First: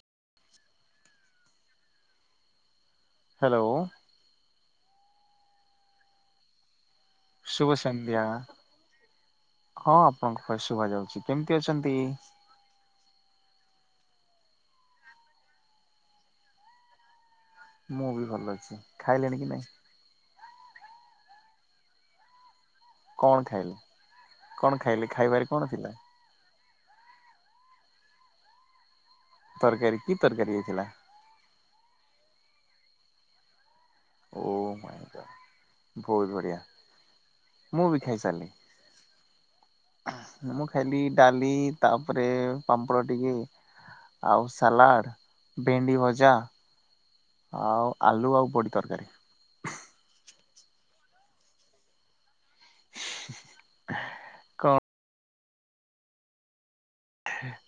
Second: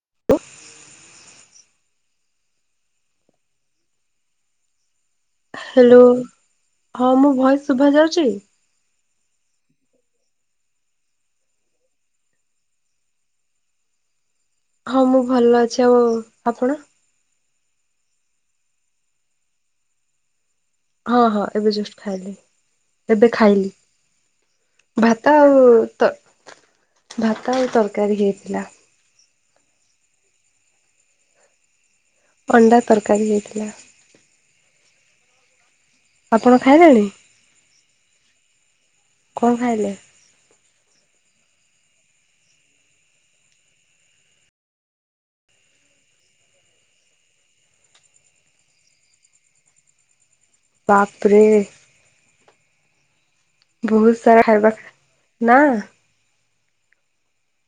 [inaudible] Hello hello ହଁ ମୁଁ voice ଶୁଭ ଶୁଭା ସନ୍ଧ୍ୟା ଯାଉଛି? ହଁ ଆପଣଙ୍କ ଭଏସ ଶୁଭା ଯାଉଛି କେମିତି ଅଛନ୍ତି? ହଁ ମୁଁ ଭଲ ଅଛି ଆଉ ଆପଣ ମୁଁ ବି ଭଲ ଅଛି ଖାଇଲେଣି କି ନାଇଁ ହଁ ହଁ ଏବେ ଜଷ୍ଟ ଖାଇଲି ଏବେ କଣ ଖାଇଲି ଖାଇଲେ? କଣ ଖାଇଲେ ଭାତ ଖାଇବାରେ ଆଉ କଣ ଥିଲା ତ ଭାତ ଆଉ ତରକାରୀ ହେଇଥିଲା। ତରକାରୀ କି ତରକାରୀ ହେଇଥିଲା? ଅଣ୍ଡା ତରକାରୀ ହେଇଥିଲା। ଓ [unintelligible] ଭହୁତ ଆପଣ ବଢିଆ ଖାଇଲେଣି? ମୁଁ ବି ଖାଇସାଇଲି କଣ ଖାଇଲେ? ମୁଁ ଖାଇଲି ଡାଲି ତାପରେ ପାମ୍ପଡ଼ ଟିକେ ଆଉ ସାଲାଡ ଭେଣ୍ଡି ଭଜା ଆଉ ଆଲୁ ଆଉ ବଡି ତରକାରୀ ବାପରେ [inaudible] ବହୁତ ସାରା ଖାଇବା ନା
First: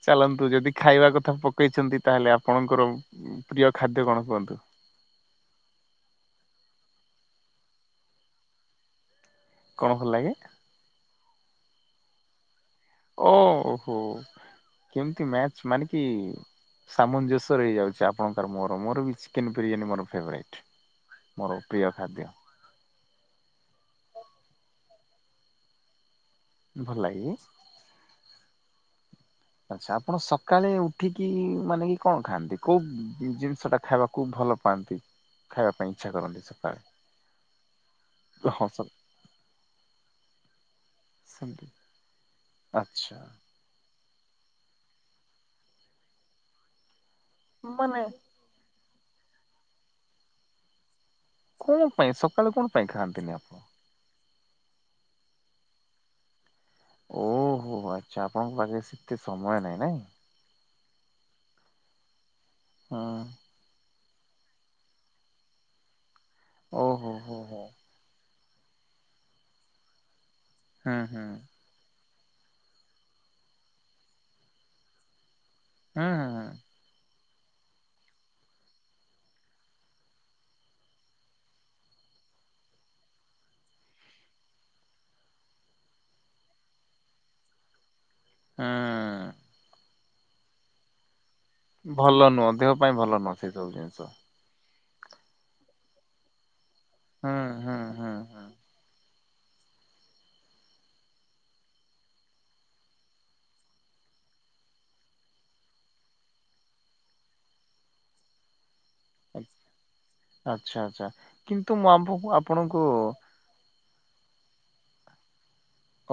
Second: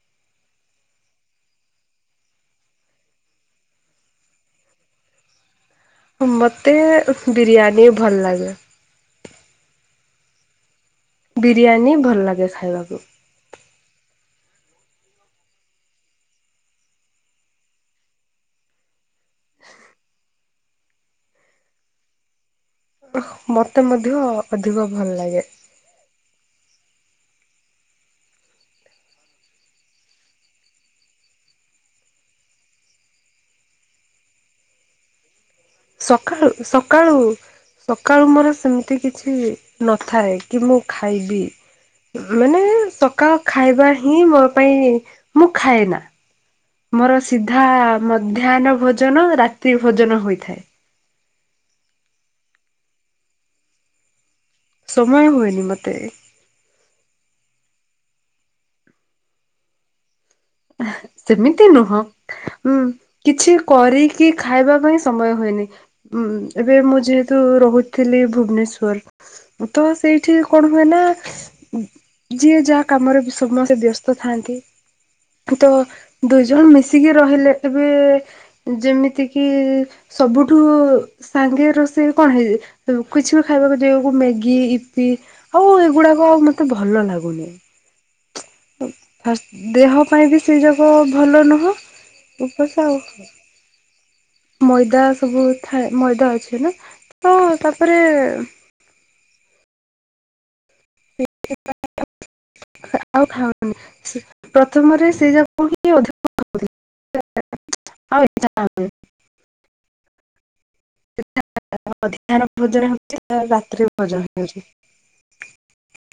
ଚାଲନ୍ତୁ ଯଦି ଖାଇବା କଥା ପକେଇଛନ୍ତି ତାହେଲେ ଆପଣଙ୍କର ପ୍ରିୟ ଖାଦ୍ୟ କଣ କୁହ [inaudible] ମତେ ବିରିୟାନୀ ଭଲ ଲାଗେ। କଣ ଭଲ ଲାଗେ? ବିରିୟାନୀ ଭଲ ଲାଗେ ଖାଇବାକୁ। ଓ ହୋ କେମିତି ମ୍ୟାଚ ମାନେ କି ସାମଞ୍ଜସ୍ୟର ହେଇଯାଉଛି ଆପଣଙ୍କ ମୋର ମୋର ବି ଚିକେନ ବିରିୟାନୀ ମୋର ଫେଭରାଇଟ୍ ମୋର ପ୍ରିୟ ଖାଦ୍ୟ। ମତେ ମଧ୍ୟ ଅଧିକ ଭଲ ଲାଗେ ଭଲ ଲାଗେ ଆଛା ଆପଣ ସକାଳେ ଉଠିକି ମାନେ କି କଣ ଖାଆନ୍ତି କୋଉ ଜିନିଷ ଟା ଖାଇବାକୁ ଭ ଭଲ ପାଆନ୍ତି ଖାଇବା ପାଇଁ ଇଚ୍ଛା କରନ୍ତି ସକାଳୁ ସକାଳେ ସକାଳୁ ସକାଳୁ ମୋର ହଁ ସ ସେମିତି କିଛି ନଥାଏ କି ମୁଁ ଖାଇବି ସେମିତି ମାନେ ଆଚ୍ଛା ସକାଳ ଖାଇବା ହିଁ ମୋ ପାଇଁ ମୁଁ ଖାଏ ନା ମୋର ସିଧା ମାନେ ମଧ୍ୟାହ୍ନ ଭୋଜନ ରାତ୍ରି ଭୋଜନ ହୋଇଥାଏ। କଣ ପାଇଁ ସକାଳେ କଣ ପାଇଁ ଖାଆନ୍ତିନି ଆପଣ ସମୟ ହୁଏନି ମତେ। ଓହୋ ଆଚ୍ଛା ଆପଣଙ୍କ ପାଖରେ ସେତେ ସମୟ ନାଇଁ। ନାଇଁ? ସେମିତି ନୁହଁ ଉଁ ହଁ କିଛି କରି କି ଖାଇବା ପାଇଁ ସମୟ ହୁଏନି। ଉଁ ଏବେ ମୁଁ ଓହୋ ହୋ ଯେହେତୁ ହୋ ରହୁଥିଲି ଭୁବନେଶ୍ ଶ୍ୱର୍ ତ ସେଇଠି କଣ ହୁଏ ହୁଁ ନା ହୁଁ ଯିଏ ଯା କାମରେ ସମସ୍ତେ ବ୍ୟସ୍ତ ଥାନ୍ତି। ତ ହୁଁ ଦୁଇ ହୁଁ ଜଣ ମିଶିକି ରହିଲେ ଏବେ ଯେମିତି କିି ସବୁଠୁ ସାଙ୍ଗେ ରୋଷେଇ କଣ ହେଇ କିଛି ବି ଖାଇବାକୁ ଦିଅକୁ ମ୍ୟାଗି ଇପି ଆଉ ଏଗୁଡାକ ଆଉ ମତେ ଭଲ ଲାଗ ଲାଗୁନି। ହୁଁ। ଫାସ୍ ଦେହ ପାଇଁ ବି ସେଇ ଯାକ ଭଲ ନୁହଁ। ଭଲ ନୁହଁ ଦେହ ଉପାସ ପାଇଁ ଆଉ ଭଲ ନୁହଁ ସେ ସବୁ ଜିନିଷ। ମଇଦା ସବୁ ଥାଏ ମଇଦା ଅଛି ନା ହୁଁ ତ ହୁଁ ତାପରେ ହୁଁ ହୁଁ [inaudible] ଆଉ ଖାଉନି। ପ୍ରଥମରେ ସେ ଯାକ ହିଁ ଅଧିକ। [inaudible] ଆଉ ଇଚ୍ଛା ହ [unintelligible] ଆଛା ଆଛା କିନ୍ତୁ ମୁଁ ଆଉ ଭୋଜନ ଆମ୍ଆପଣଙ୍କୁ ହଉଛି [inaudible]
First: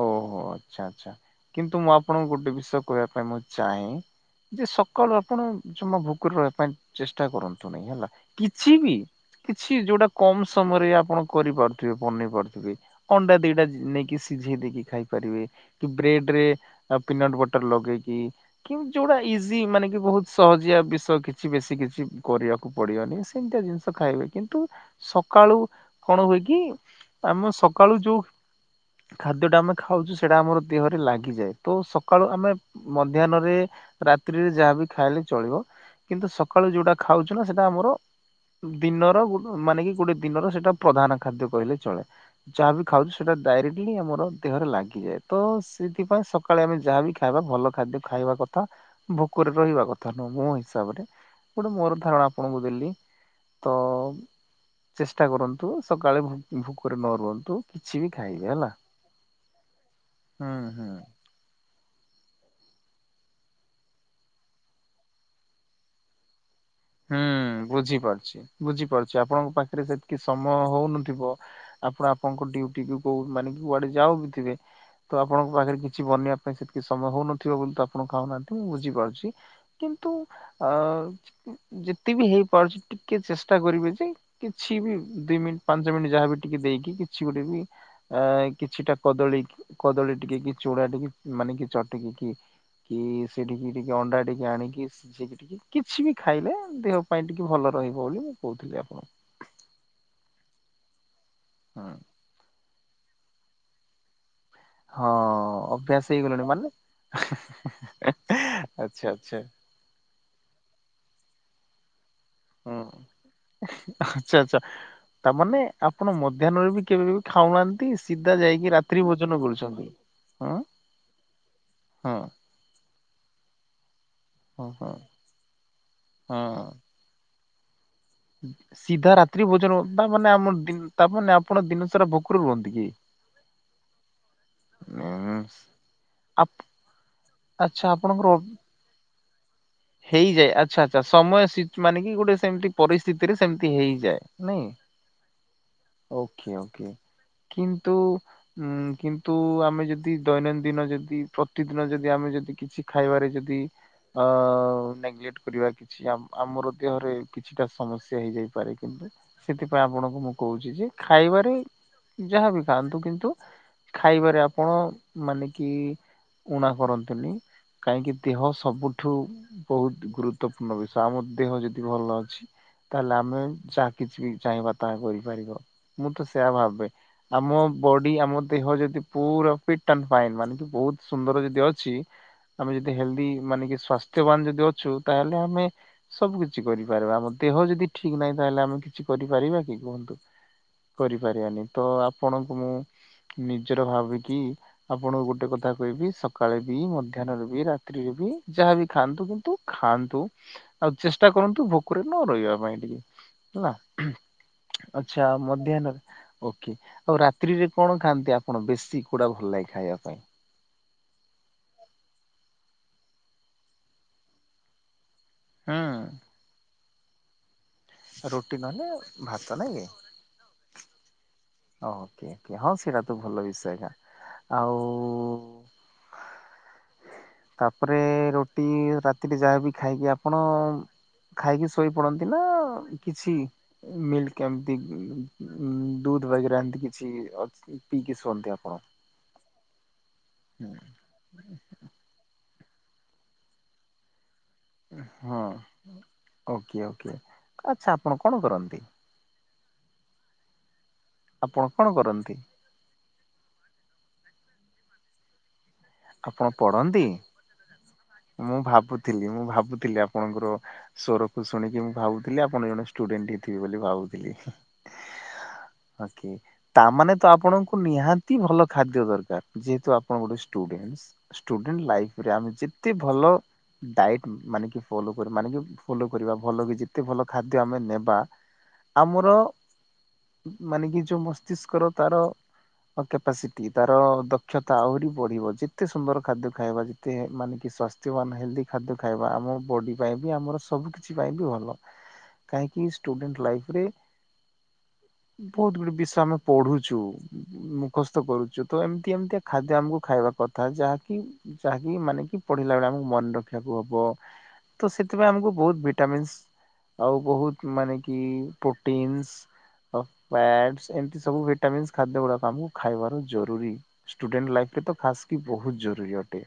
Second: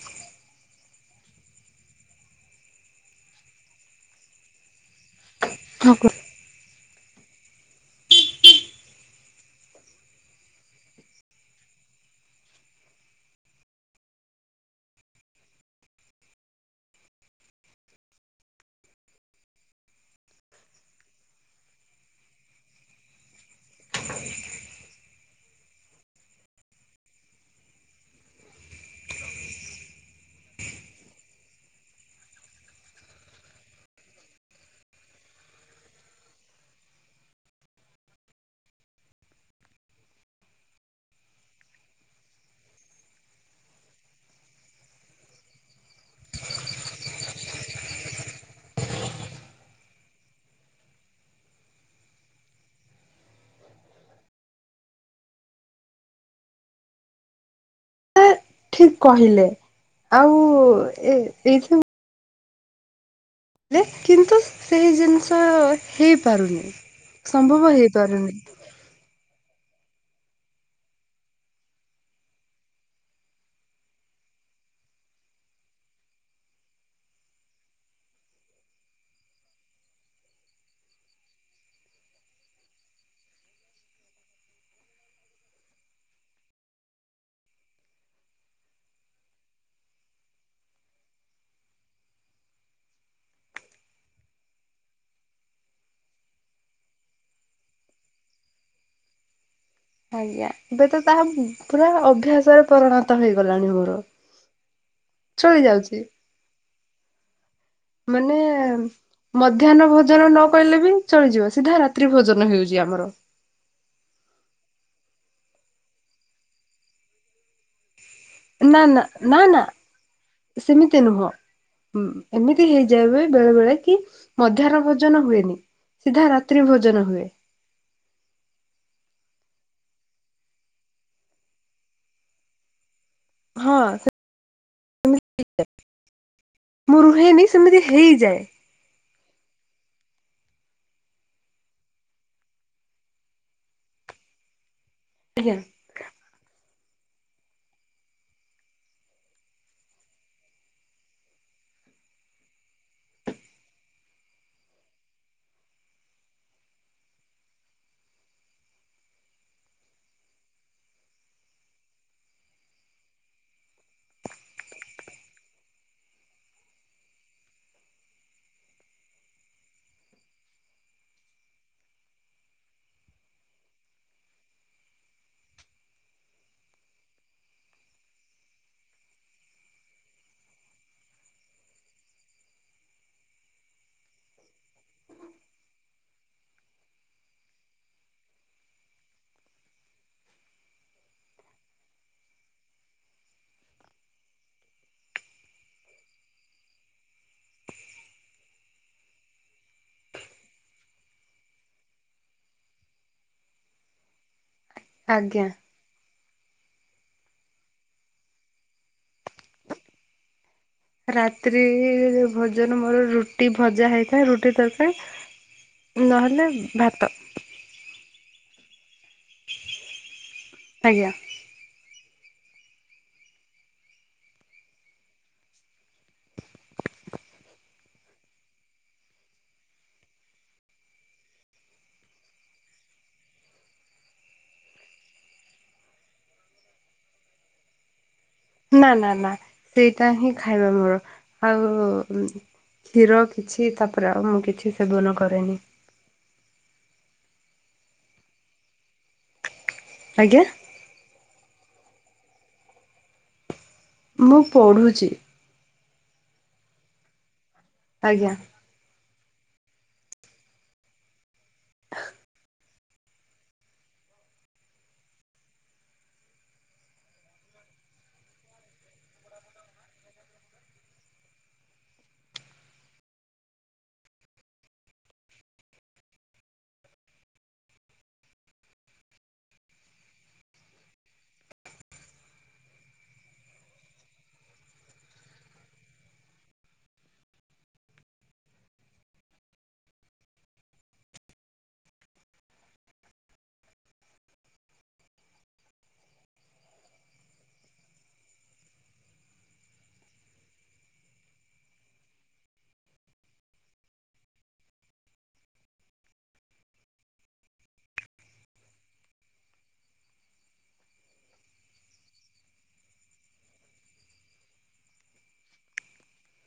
ଓହୋ ଆଚ୍ଛା। କିନ୍ତୁ ମୁଁ ଆପଣଙ୍କୁ ଗୋଟେ ବିଷୟ କହିବା ପାଇଁ ମୁଁ ଚାହେଁ ଯେ ସବ୍ କନ ଆପଣ ଜମା ଠିକ ଭୋକରେ ରହିବା ପାଇଁ ଚେଷ୍ଟା କରନ୍ତୁ ନାହିଁ ହେଲା। କିଛି ବି କିଛି ଯୋଉଟା କମ ସମୟରେ ଆପଣ କରିପାରୁଥିବେ ବନେଇ ପାରୁଥିବେ ଅଣ୍ଡା ଦିଟା ନେଇକି ସି ସିଝେଇ ଦେଇକି ଖାଇ ପାରିବେ, କି ବ୍ରେଡ ରେ ପିନଟ ବଟର ଲଗେଇକି କିନ୍ ଯୋଉଟା ଇ ଇଜି ମାନେ କି ବହୁତ ସହଜିଆ ବିଷୟ କିଛି ବେଶୀ କିଛି କରିବାକୁ ପଡିବନି ସେମିତିଆ ଜିନିଷ ଖାଇବେ କିନ୍ତୁ ସକାଳୁ କଣ ହୁଏ କି ଆମ ସକାଳୁ ଯୋଉ ଖାଦ୍ୟ ଟା ଆମେ ଖାଉଛୁ ସେଇଟା ଆମର ଦେହରେ ଲାଗିଯାଏ ତ ସକାଳୁ ଆମେ ମଧ୍ୟାହ୍ନ ରେ ରାତ୍ରିରେ ଯାହାବି ଖାଇଲେ ଚଳିବ। କିନ୍ତୁ ସକାଳୁ ଯୋଉଟା ଖାଉଛୁ ନା ସେଟା ଆମର ଦିନର ମାନେ କି ଗୋଟେ ଦିନର ସେଇଟା ପ୍ରଧାନ ଖାଦ୍ୟ କହିଲେ ଚଳେ। ଯାହାବି ଖାଉଛୁ ସେଇଟା ଡାଇରେକ୍ଟ ଆମର ଦେହରେ ଲାଗିଯାଏ। ତ ସେଥିପାଇଁ ସକାଳେ ଆମେ ଯାହାବି ଖାଇବା ଭଲ ଖାଦ୍ୟ ଖାଇବା କଥା। ଭୋକରେ ରହିବା କଥା ନୁହଁ ମୋ ହିସାବରେ ଗୋଟେ ମୋର ଧାରଣା ଆପଣଙ୍କୁ ଦେଲି। ତ ଚେଷ୍ଟା କରନ୍ତୁ ସକାଳେ ଭୋକରେ ନ ରୁହନ୍ତୁ କିଛି ବି ଖାଇ ଠିକ କହିଲେ। ଆଉ ହୁଁ। ଏ ଏଇ ସବ୍ କିନ୍ତୁ ସେହି ଜିନିଷ ହେଇପାରୁନି। ହୁଁ ସମ୍ଭବ ହେଇପାରୁନି। ବୁଝିପାରୁଛି ବୁଝିପାରୁଛି ଆପଣଙ୍କ ପାଖ ରେ ସେତିକି ସମୟ ହଉନଥିବ ଆପଣ ଆପଣଙ୍କ ଡ୍ୟୁଟି ବି କଉ ମାନେ କି କୁଆଡେ ଯାଉ ବି ଥିବେ। ତ ଆପଣଙ୍କ ପାଖରେ କିଛି ବନେଇବା ପାଇଁ ସେତିକି ସମୟ ହଉନଥିବ ବୋଲି ତ ଆପଣଙ୍କୁ ଖାଉନାହାନ୍ତି ମୁଁ ବୁଝିପାରୁଛି। କିନ୍ତ ନ୍ତୁ ଆଉ ଯେତେ ବି ହେଇପାରୁଛି ଟିକେ ଚେଷ୍ଟା କରିବେ ଯେ କିଛି ବି ଦିଇ ମିନିଟ୍ ପାଞ୍ଚ ମିନିଟ୍ ଯାହାବି ଟିକେ ଦେ ଇ କି କିଛି ଗୋଟେ ବି ଆ କିଛିଟା କଦଳୀ କଦଳୀ ଟିକେ କି ଚୂଡ଼ା ଟିକେ ମାନେ କି ଚଟିକି କି କି ସେଠିକି ଟିକେ ଅଣ୍ଡା ଟିକେ ଆଣିକି କିଛି ବି ଖାଇଲେ ଦେହ ପାଇଁ ଟିକେ ଭଲ ରହିବ ବୋଲି ମୁଁ କହୁଥିଲି ଆପଣଙ୍କୁ। ଆଜ୍ଞା ଏବେ ତ ତାହା ପୁରା ହୁଁ। ଅଭ୍ୟାସରେ ପରିଣତ ହେଇଗଲାଣି ମୋର। ହଁ ଚଳି ଯାଉଛି। ଅଭ୍ୟାସ ହେଇଗଲାଣି ମାନେ। ମାନେ ଆଚ୍ଛା ଆଚ୍ଛା। ମଧ୍ୟାହ୍ନ ଭୋଜନ ନ କଇଲେ ବି ଚଳିଯିବ ସିଧା ରା ତ୍ରି ଭୋଜନ ହେଉଛି ହୁଁ ଆମର। ଆଚ୍ଛା ଆଚ୍ଛା ତାମାନେ ଆପଣ ମଧ୍ୟାହ୍ନରେ ବି କେବେବି ଖାଉନାହାନ୍ତି। ସିଧା ଯାଇକି ନା ନା ରାତ୍ରି ଭୋଜନ ନା ନା କରୁଛନ୍ତି। ହଁ ସେମିତି ନୁହଁ। ହୁଁ ହଁ ଏମିତି ହେଇଯା ବେଳେ ବେଳେ କି ହଁ ମଧ୍ୟାହ୍ନ ହଁ ଭୋଜନ ହୁଏନି। ସିଧା ହଁ। ରାତ୍ରି ଭୋଜନ ହୁଏ। ସିଧା ରାତ୍ରି ଭୋଜନ ତା ମାନେ ଆମ ତା ମାନ ଆପଣ ଦିନସାରା ଭୋକର ରୁହନ୍ତି କି? ହଁ ତି ମୁ ରହେନି ଆଚଛା ଆପଣଙ୍କର ହେଇଯାଏ ଆଚ୍ଛା ଆଚଛା ସମୟ ମାନେ କି ଗୋଟେ ସେମିତି ପରିସ୍ଥିତି ରେ ସେମିତି ହେଇଯାଏ ନାଇଁ। ଆଜ୍ଞା ଓକେ ଓକେ। କିନ୍ତୁ ଉ କିନ୍ତୁ ଆମେ ଯଦି ଦୈନନ୍ଦିନ ଯଦି ପ୍ରତିଦିନ ଯଦି ଆମେ ଯଦି କିଛି ଖାଇବାରେ ଯଦି ଅ ା ଆପଣଙ୍କୁ ମୁଁ କହୁଛି ଯେ ଖାଇବାରେ ଯାହାବି ଖାଆନ୍ତୁ କିନ୍ତୁ ଖାଇବାରେ ଆପଣ ମାନେ କି ଉଊଣା କରନ୍ତୁନି କାହିଁକି ଦେହ ସବୁଠୁ ବହୁତ ଗୁରୁତ୍ୱପୂର୍ଣ୍ଣ ବିଷ ଆମ ଦେହ ଯଦି ଭଲ ଅଛି ତାହେଲେ ଆମେ ଯାହା କିଛି ବି ଚାହିଁବା ତାହା କରିପାରିବା ମୁଁ ତ ସେୟା ଭାବେ ଆମ ବଡି ଆମ ଦେହ ଯଦି ପୁରା ଫିଟ ଆ ଫାଇନ୍ ମାନେ ବନ୍ଦର ଯଦି ଅଛି ଆମେ ଯଦି ହେଲି ମାନେବାନ ଯ ଅଛୁ ତାହେଲେ ଆମେ ସବୁ କିଛି କରିପାରିବା ଆମ ଦେହ ଯଦି ଠିକ ନାହିଁ ତାହେଲେ ଆମେ କିଛି କରିପାରିବା କି କୁହନ୍ତୁ କରିପାରିବାନି ତ ଆପଣଙ୍କୁ ମୁଁ ନିଜର ଭାବିକି ଆପଣଙ୍କୁ ଗୋଟେ କଥା କହିବି ସକାଳେ ବି ମଧ୍ୟାହ୍ନରେ ବି ରାତ୍ରିରେ ବି ଯାହା ବି ଖାଆନ୍ତୁ କିନ୍ତୁ ଖାଆନ୍ତୁ ଆଉ ଚେଷ୍ଟା କରନ୍ତୁ ଭୋକରେ ନ ରହିବା ପାଇଁ ଟିକେ ହେଲା ଆଛା ଆଜ୍ଞା। ମଧ୍ୟାହ୍ନରେ ଓକେ ଆଉ ରାତ୍ରିରେ କଣ ଖାଆନ୍ତି ଆପଣ ବେଶୀ କୁଡା ଭଲ ଲାଗେ ଖାଇବା ପାଇଁ ରାତ୍ରି ଭୋଜନ ମୋର ରୁଟି ଭଜା ହେଇଥାଏ ରୁଟି ତରକାରୀ ହୁଁ ନହଲେ ଭାତ ରୁଟି ନହେଲେ ଭାତ ନାଇଁ ଆଜ୍ଞା କି ହ ହଁ ସେଟା ତୁ ଭଲ ବିଷୟ ଏକା ଆଉ ତାପରେ ରୁଟି ରାତିରେ ଯାହାବି ଖାଇକି ଆପଣ ଖାଇକି ଶୋଇ ପଡନ୍ତି ନା କିଛି ମିଲ୍କ ଏମିତି ଦୁଧ ବେରା ଏମତି କିଛି ପିକି ନା ନା ନା ସେଇଟା ହିଁ ଖାଇବା ମୋର ଆଉ ହୀରୋ କିଛି ତାପରେ ଆଉ ମୁଁ କିଛି ସେବନ ହଁ କରେନି ଓକେ ଓକେ ଆଚ୍ଛା ଆପଣ କଣ କରନ୍ତି ଆଜ୍ଞା ଆପଣ କଣ କରନ୍ତି ମୁଁ ପଢ଼ୁଛି ଆପଣ ପଢନ୍ତି ଆଜ୍ଞା ମୁଁ ଭାବୁ ଥିଲି ମୁଁ ଭାବୁଥିଲି ଆପଣଙ୍କର ସଵରକୁ ଶୁଣିକି ମୁଁ ଭାବୁଥିଲି ଆପଣ ଜଣେ ଷ୍ଟୁଡେଣ୍ଟ ହେଇଥିବେ ବୋଲି ଭାବୁ ବି ଓକ ତାମାନେେ ତ ଆପଣଙ୍କୁ ନିହାତି ଭଲ ଖାଦ୍ୟ ଦରକାର ଯେହେତୁ ଆପଣ ଗୋଟେ ଟେଣ୍ଟ ଲାଇରେ ଆମେ ଯେତେ ଭଲ ଡାଟ ମାନେ କି ଫଲୋ ମାନେ କି ଫଲୋ କରିବା ଭଲ କି ଯେତେ ଭଲ ଖାଦ୍ୟ ଆମେ ନେବା ଆମର ମାନେ କି ଯୋଉ ମସ୍ତିଷ୍କର ତାର କପାସିଟି ତାର ଦକ୍ଷତା ଆହୁରି ବଢ଼ିବ ଯେତେ ସୁନ୍ଦର ଖାଦ୍ୟ ଖାଇବା ଯେତେ ମାନେ କି ସ୍ୱାସ୍ଥ୍ୟବାନ ହେଲ୍ଦି ଖାଦ୍ୟ ଖାଇବା ଆମ ବଡ଼ି ପାଇଁ ଆମର ସବୁ କିଛି ପାଇଁ ବି ଭଲ କାହିଁକି ୁଡେଣ୍ଟ ଲାଇରେ ହୁଁ [inaudible] ବହୁତ ଗୁଡେ ବିଷୟ ଆମେ ପଢୁଛୁ ମୁଖସ୍ତ କରୁଛୁ ତ ଏମିତି ଏମିତିଆ ଖାଦ୍ୟ ଆମକୁ ଖାଇବା କଥା ଯାହାକି ଯାହାକି ମାନେ କି ପଢ଼ିଲା ବେଳେ ଆମକୁ ମନେ ରଖିବାକୁ ହେବ ତ ସେଥିପାଇଁ ଆମକୁ ବହୁତ ଭିଟାମିନ୍ସ ଆଉ ବହୁତ ମାନେ କି ପ୍ରୋଟିନ୍ସ ଏମତି ସବୁ ଭିଟାମିନ୍ ଖାଦ୍ୟ ଗୁଡା ଆମକୁ ଖାଇବାର ଜରୁରୀ ସ୍ଟୁଡେଣ୍ଟସ ଲାଇଫ କେତେ ଖାସ୍ କି ବହୁତ ଜରୁରୀ ଅଟେ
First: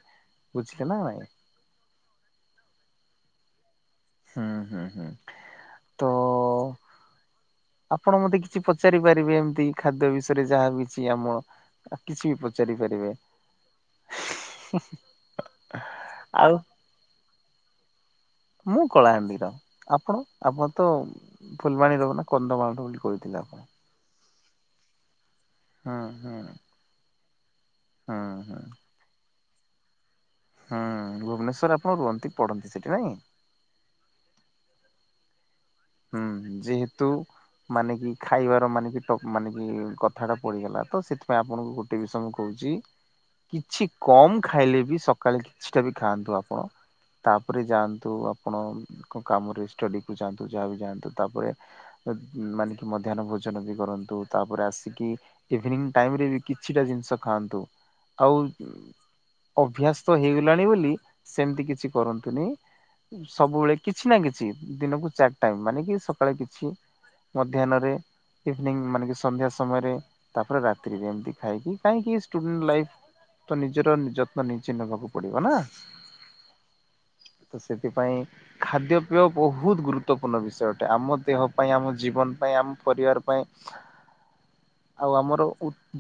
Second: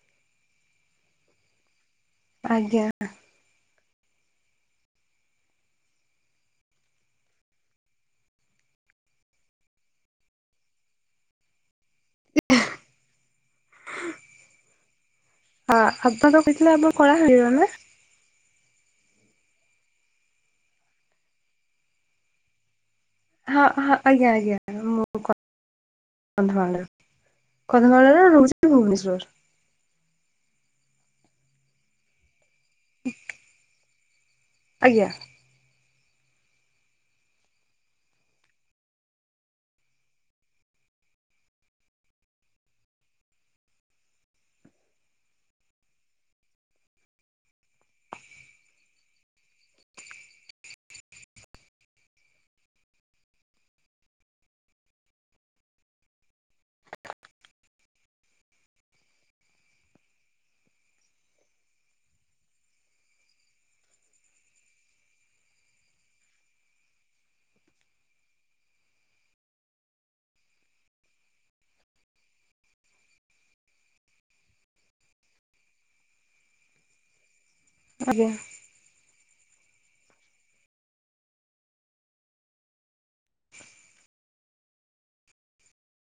ବୁଝିଲେ ନା ନାଇଁ ଆଜ୍ଞା ହୁଁ ହୁଁ ହୁଁ ତ ଆପଣ ମତେ କିଛି ପଚାରି ପାରିବେ ଏମିତି ଖାଦ୍ୟ ବିଷୟରେ ଯାହା ବିକିଛି ଆମ କିଛି ବି ପଚାର କରିପାରିବେ ହଁ ଆପଣ କହିଥିଲେ ଆମ କଳାହାଣ୍ଡିର ନା ମୁଁ କଳାହାଣ୍ଡିର ଆପଣ ଆପଣ ତ ଫୁଲବାଣୀ ଦବ ନା କନ୍ଧମାଳ ର ବୋଲି କହିଥିଲେ ଆପଣ। ହଁ ହଁ ଆଜ୍ଞା ଆଜ୍ଞା ମୁଁ ହୁଁ ହୁଁ କଥା ହୁଁ [unintelligible] ହୁଁ ରହୁଛି ଭୁବନେଶ୍ୱଵର। ହୁଁ ଭୁବନେଶ୍ଵର ଆପଣ ରୁହନ୍ତି ପଢନ୍ତି ସେଠି ନାଇଁ। ଆଜ୍ଞା। ହୁଁ ଯେହେତୁ। ମାନେ କି ଖାଇବାର ମାନେ କି ମାନେ କି କଥା ଟା ପଡିଗଲା ତ ସେଥିପାଇଁ ଆପଣଙ୍କୁ ଗୋଟେ ବିଷୟ ମୁଁ କହୁଛି। କିଛି କମ ଖାଇଲେ ବି ସକାଳେ କିଛିଟା ବି ଖାଆନ୍ତୁ ଆପଣ। ତାପରେ ଯାଆନ୍ତୁ ଆପଣ କାମରେ ଷ୍ଟଡି କୁ ଯାଆନ୍ତୁ। ସେ ଯା ବି ଯାଆନ୍ତୁ ତାପରେ ମାନେ କି ମଧ୍ୟାହନ ଭୋଜନ ବି କରନ୍ତୁ ତାପରେ ଆସିକି ଇଭିନିଂ ଟାଇମରେ ବି କିଛିଟା ଜିନିଷ ଖାଆନ୍ତୁ ଆଉ। ଅଭ୍ୟାସ ତ ହେଇଗଲାଣି ବୋଲି ସେମିତି କିଛି କରନ୍ତୁନି। ସବୁବେଳେ କିଛି ନା କିଛି ଦିନକୁ ଚାରି ଟାଇମ୍ ମାନେ କି ସକାଳେ କିଛି। ମଧ୍ୟାହ୍ନରେ ଇଭିନି ମାନେ ସନ୍ଧ୍ୟା ସମୟରେ ତାପରେ ରାତିିରେ ଏମତି ଖାଇକି କାହିଁକି ସ୍ଟୁଡେଣ୍ଟସ ଲାଇଫ ତ ନିଜର ଯତ୍ନ ନିଜେ ନେବାକୁ ପଡିବ ନା ତ ସେଥିପାଇଁ ଆଜ୍ଞା ଖାଦ୍ୟ ପେୟ ବହୁତ ଗୁରୁତ୍ୱ ଗୁରୁତ୍ବପୂର୍ଣ୍ଣ ବିଷୟ ଅଟେ ଆମ ଦେହ ପାଇଁ ଆମ ଜୀବନ ପାଇଁ ଆମ ପରିବାର ପାଇଁ। ଆଉ ଆମର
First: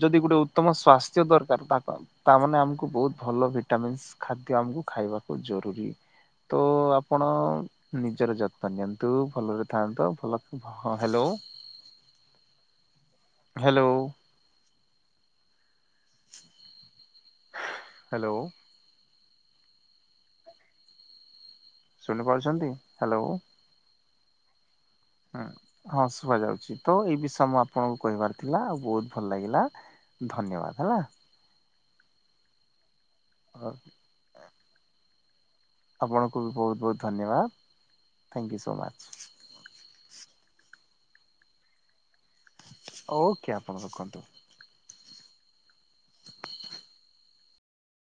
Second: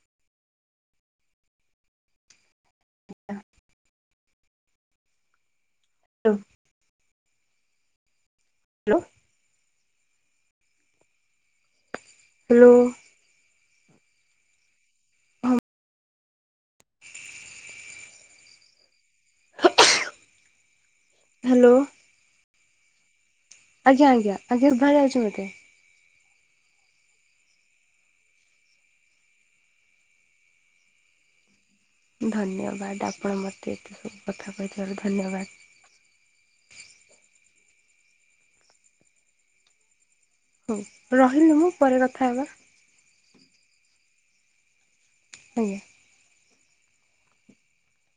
ଯଦି ଗୋଟେ ଉତ୍ତମ ସ୍ଵାସ୍ଥ୍ୟ ଦରକାର ତା ତା ମାନେ ଆମକୁ କୁ ବହୁତ ଭଲ ଭିଟାମିନ୍ସ ଖାଦ୍ୟ ଆମକୁ ଖାଇବାକୁ ଜରୁରୀ। ହଁ ତ ଆପଣ ନିଜର ଯତ୍ନ ହ୍ୟାଲୋ ନିଅନ୍ତୁ। ତୁ ଭଲରେ ଥାନ୍ତୁ ହଁ ହାଲୋ। Hello hello. ହଁ ହ୍ୟାଲୋ ହ୍ୟାଲୋ ଶୁଣିପାରୁଛନ୍ତି ହାଲୋ। ଆଜ୍ଞା ଆଜ୍ଞା ଆଜ୍ଞା ବାହାର ଯାଉଛିୁ ମୋତେ ଶୁଣା ଯାଉଛି ତ ଏଇ ବିଷୟ ମୁଁ ଆପଣଙ୍କୁ କହିବାର ଥିଲା ଆଉ ବହୁତ ଭଲ ଲାଗିଲା। ଧନ୍ୟବାଦ ହେଲା। ଧନ୍ୟବାଦ ଆପଣ ମୋତେ ଏତେ ସବୁ କଥା କହିଥିବାର ଧନ୍ୟବାଦ। ଆପଣଙ୍କୁ ବି ବହୁତ ବହୁତ ଧନ୍ୟବାଦ ଥ୍ୟାଙ୍କୟୁ ସୋ ମଚ୍। ହ ରହିଲି ମୁଁ ପରେ କଥା ହେବା ଓକେ ଆପଣ ରଖନ୍ତୁ। ଆଜ୍ଞା [inaudible]